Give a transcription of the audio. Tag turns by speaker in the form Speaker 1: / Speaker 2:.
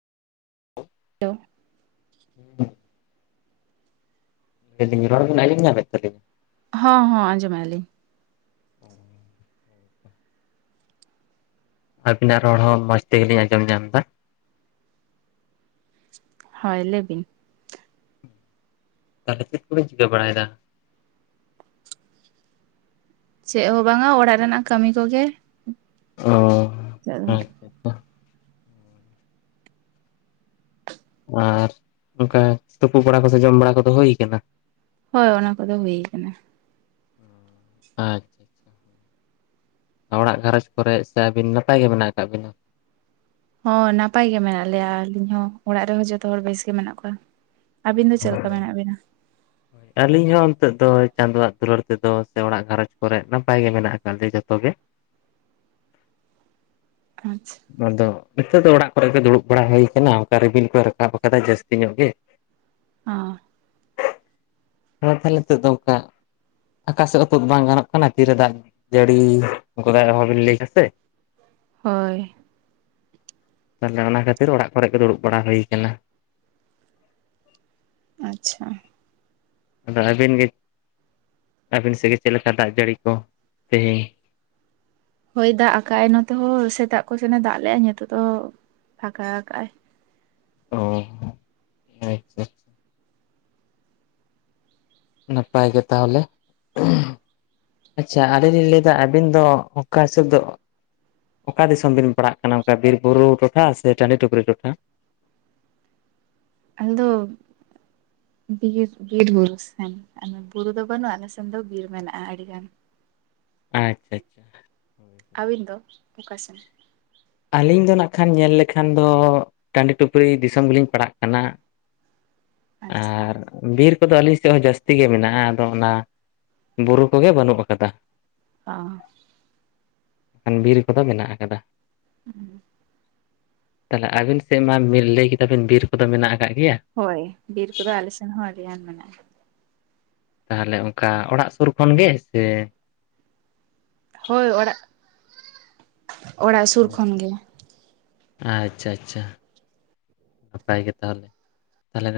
Speaker 1: Hello [inaudible]
Speaker 2: ᱦᱮᱸᱻ ᱾ ᱟᱹᱞᱤᱧ ᱨᱚᱲ ᱵᱤᱱ ᱟᱹᱡᱚᱢ ᱧᱟᱢᱮᱫ ᱛᱟᱹᱞᱤᱧ
Speaker 1: ᱦᱚᱸ ᱦᱚᱸ ᱟᱸᱡᱚᱢᱮᱭᱟᱞᱤᱧ ᱾
Speaker 2: ᱚᱸᱻ ᱟᱵᱤᱱᱟᱜ ᱨᱚᱲ ᱦᱚᱸ ᱢᱚᱸᱡᱽ ᱛᱮᱜᱮᱞᱤᱧ ᱟᱸᱡᱚᱢ ᱧᱟᱢᱫᱟ ᱾
Speaker 1: ᱦᱳᱭ ᱞᱟᱹᱭ ᱵᱤᱱ ᱾
Speaker 2: ᱛᱟᱦᱚᱞᱮ ᱪᱮᱫ ᱠᱚᱵᱤᱱ ᱪᱤᱠᱟᱹ ᱵᱟᱲᱟᱭᱮᱫᱟ?
Speaker 1: ᱪᱮᱫ ᱦᱚᱸ ᱵᱟᱝᱟ ᱚᱲᱟᱜ ᱨᱮᱱᱟᱜ ᱠᱟᱹᱢᱤ ᱠᱚᱜᱮ ᱾
Speaker 2: ᱚ ᱟᱪᱷᱟ ᱟᱪᱷᱟ ᱾ ᱟᱨ ᱚᱱᱠᱟ ᱛᱩᱯᱩ ᱵᱟᱲᱟ ᱠᱚ ᱥᱮ ᱡᱚᱢ ᱵᱟᱲᱟ ᱠᱚᱫᱚ ᱦᱩᱭ ᱟᱠᱟᱱᱟ?
Speaker 1: ᱦᱳᱭ ᱚᱱᱟ ᱠᱚᱫᱚ ᱦᱩᱭ ᱟᱠᱟᱱᱟ ᱾
Speaker 2: [unintelligible] ᱚᱲᱟᱜ ᱜᱷᱟᱨᱚᱸᱡᱽ ᱠᱚᱨᱮ ᱥᱮ ᱟᱹᱵᱤᱱ ᱱᱟᱯᱟᱭ ᱜᱮ ᱢᱮᱱᱟᱜ ᱟᱠᱟᱫ ᱵᱤᱱᱟ?
Speaker 1: ᱦᱚᱸ ᱱᱟᱯᱟᱭ ᱜᱮ ᱢᱮᱱᱟᱜ ᱞᱮᱭᱟ, ᱟᱹᱞᱤᱧ ᱦᱚᱸ ᱚᱲᱟᱜ ᱨᱮᱦᱚᱸ ᱡᱚᱛᱚ ᱦᱚᱲ ᱵᱮᱥ ᱜᱮ ᱢᱮᱱᱟᱜ ᱠᱚᱣᱟ ᱾ ᱟᱹᱵᱤᱱ ᱫᱚ ᱪᱮᱫ ᱞᱮᱠᱟ ᱢᱮᱱᱟᱜ ᱵᱤᱱᱟ?
Speaker 2: ᱟᱹᱞᱤᱧ ᱦᱚᱸ ᱱᱤᱛᱚᱜ ᱫᱚ ᱪᱟᱸᱫᱳᱣᱟᱜ ᱫᱩᱞᱟᱹᱲ ᱛᱮᱫᱚ ᱥᱮ ᱚᱲᱟᱜ ᱜᱷᱟᱸᱨᱚᱡᱽ ᱠᱚᱨᱮ ᱱᱟᱯᱟᱭ ᱜᱮ ᱢᱮᱱᱟᱜ ᱠᱟᱜ ᱞᱮᱭᱟ ᱡᱚᱛᱚ ᱜᱮ
Speaker 1: ᱟᱪᱪᱷᱟ
Speaker 2: ᱟᱫᱚ ᱱᱤᱛᱚᱜ ᱫᱚ ᱚᱲᱟᱜ ᱠᱚᱨᱮᱜᱮ ᱫᱩᱲᱩᱵ ᱵᱟᱲᱟ ᱦᱩᱭ ᱟᱠᱟᱱᱟ, ᱚᱱᱠᱟ ᱨᱤᱢᱤᱞ ᱠᱚ ᱨᱟᱠᱟᱵ ᱟᱠᱟᱫᱟᱭ ᱡᱟᱹᱥᱛᱤ ᱧᱚᱜ ᱜᱮ ᱾
Speaker 1: ᱚ ᱾
Speaker 2: ᱦᱚᱸ ᱛᱟᱦᱚᱞᱮ ᱱᱤᱛᱚᱜ ᱫᱚ ᱚᱝᱠᱟ ᱼᱼ ᱟᱠᱟᱥᱮᱫ ᱦᱚᱸ ᱛᱳᱫ ᱵᱟᱝ ᱜᱟᱱᱚᱜ ᱠᱟᱱᱟ ᱛᱤᱨᱮ ᱫᱟᱜ ᱡᱟᱹᱲᱤ ᱜᱚᱫᱟᱭ ᱟᱨᱦᱚᱸ ᱵᱤᱱ ᱞᱟᱹᱭ ᱠᱟᱛᱮ
Speaker 1: ᱦᱳᱭ ᱾
Speaker 2: ᱛᱟᱦᱚᱞᱮ ᱚᱱᱟ ᱠᱷᱟᱹᱛᱤᱨ ᱚᱲᱟᱜ ᱠᱚᱨᱮ ᱜᱮ ᱫᱩᱲᱩᱵ ᱵᱟᱲᱟ ᱦᱩᱭ ᱟᱠᱟᱱᱟ ᱾
Speaker 1: ᱟᱪᱪᱷᱟ ᱾
Speaker 2: ᱟᱫᱚ ᱟᱹᱵᱤᱱ ᱜᱮ, ᱟᱹᱵᱤᱱ ᱥᱮᱫ ᱜᱮ ᱪᱮᱫ ᱞᱮᱠᱟ ᱫᱟᱜ ᱡᱟᱹᱲᱤ ᱠᱚ ᱛᱮᱦᱮᱧ?
Speaker 1: ᱦᱳᱭ ᱫᱟᱜ ᱟᱠᱟᱜᱼ ᱟᱭ ᱱᱚᱛᱮ ᱦᱚᱸ, ᱥᱮᱛᱟᱜ ᱠᱚ ᱥᱮᱱᱮ ᱫᱟᱜ ᱞᱮᱜᱼᱟᱭ ᱱᱮᱛᱚᱜ ᱫᱚ ᱯᱷᱟᱸᱠᱟ ᱟᱠᱟᱜ ᱟᱭ ᱾
Speaker 2: ᱚ ᱟᱪᱪᱷᱟ ᱾ ᱱᱟᱯᱟᱭ ᱜᱮ ᱛᱟᱦᱚᱞᱮ ᱾ ᱟᱪᱪᱷᱟ ᱟᱹᱞᱤᱧ ᱞᱤᱧ ᱞᱟᱹᱭ ᱮᱫᱟ ᱟᱹᱵᱤᱱ ᱫᱚ ᱚᱝᱠᱟ ᱦᱤᱥᱟᱹᱵᱽ ᱫᱚ ᱼᱼ ᱚᱠᱟ ᱫᱤᱥᱚᱢ ᱵᱤᱱ ᱯᱟᱲᱟᱜ ᱠᱟᱱᱟ? ᱚᱱᱠᱟ ᱵᱤᱨ ᱵᱩᱨᱩ ᱴᱚᱴᱷᱟ ᱥᱮ ᱴᱟᱺᱰᱤ ᱴᱩᱠᱨᱤ ᱴᱚᱴᱷᱟ?
Speaker 1: ᱟᱞᱮᱫᱚᱼᱼ ᱵᱤᱨ ᱵᱤᱨ ᱵᱩᱨᱩ ᱥᱮᱱ ᱟᱫᱚ ᱵᱩᱨᱩ ᱫᱚ ᱵᱟᱹᱱᱩᱜᱼᱟ, ᱟᱞᱮ ᱥᱮᱱ ᱫᱚ ᱵᱤᱨ ᱢᱮᱱᱟᱜᱼᱟ ᱟᱹᱰᱤᱜᱟᱱ ᱾ [inaudible]
Speaker 2: ᱟᱪᱪᱷᱟ ᱟᱪᱷᱟ ᱾
Speaker 1: ᱟᱹᱵᱤᱱ ᱫᱚ ᱚᱠᱟ ᱥᱮᱱ?
Speaker 2: ᱟᱹᱞᱤᱧ ᱫᱚ ᱱᱟᱜ ᱠᱷᱟᱱ ᱧᱮᱞ ᱞᱮᱠᱷᱟᱱ ᱫᱚ ᱴᱟᱺᱰᱤ ᱴᱩᱠᱨᱤ ᱫᱤᱥᱚᱢ ᱜᱮᱞᱤᱧ ᱯᱟᱲᱟᱜ ᱠᱟᱱᱟ ᱾
Speaker 1: ᱟᱪᱪᱷᱟ ᱾
Speaker 2: ᱵᱤᱨ ᱠᱚᱫᱚ ᱟᱹᱞᱤᱧ ᱥᱮᱫ ᱦᱚᱸ ᱡᱟᱹᱥᱛᱤ ᱜᱮ ᱢᱮᱱᱟᱜᱼᱟ, ᱟᱫᱚ ᱚᱱᱟᱼᱼ ᱵᱩᱨᱩ ᱠᱚᱜᱮ ᱵᱟᱹᱱᱩᱜ ᱟᱠᱟᱫᱟ ᱾
Speaker 1: ᱚᱼᱼ
Speaker 2: ᱠᱷᱟᱱ ᱵᱤᱨ ᱠᱚᱫᱚ ᱢᱮᱱᱟᱜ ᱟᱠᱟᱫᱟ ᱾
Speaker 1: [inaudible]
Speaker 2: ᱛᱟᱦᱚᱞᱮ ᱟᱵᱤᱱ ᱥᱮᱫ ᱢᱟ ᱵᱤᱱ ᱞᱟᱹᱭ ᱠᱮᱫᱟᱵᱤᱱ ᱵᱤᱨ ᱠᱚᱫᱚ ᱢᱮᱱᱟᱜ ᱟᱠᱟᱜ ᱜᱮᱭᱟ ᱾
Speaker 1: ᱦᱚᱭ ᱵᱤᱨ ᱠᱚᱫᱚ ᱟᱞᱮᱥᱮᱱ ᱦᱚᱸ ᱟᱹᱰᱤ ᱜᱟᱱ ᱢᱮᱱᱟᱜᱼᱟ ᱾
Speaker 2: ᱛᱟᱦᱚᱞᱮ ᱚᱱᱠᱟ ᱚᱲᱟᱜ ᱥᱩᱨ ᱠᱷᱚᱱ ᱜᱮ ᱥᱮ?
Speaker 1: ᱦᱳᱭ ᱚᱲᱟᱜ, ᱚᱲᱟᱜ ᱥᱩᱨ ᱠᱷᱚᱱ ᱜᱮ ᱾
Speaker 2: ᱟᱪᱪᱷᱟ ᱟᱪᱪᱷᱟ ᱱᱟᱯᱟᱭ ᱜᱮ ᱛᱟᱦᱚᱞᱮ ᱾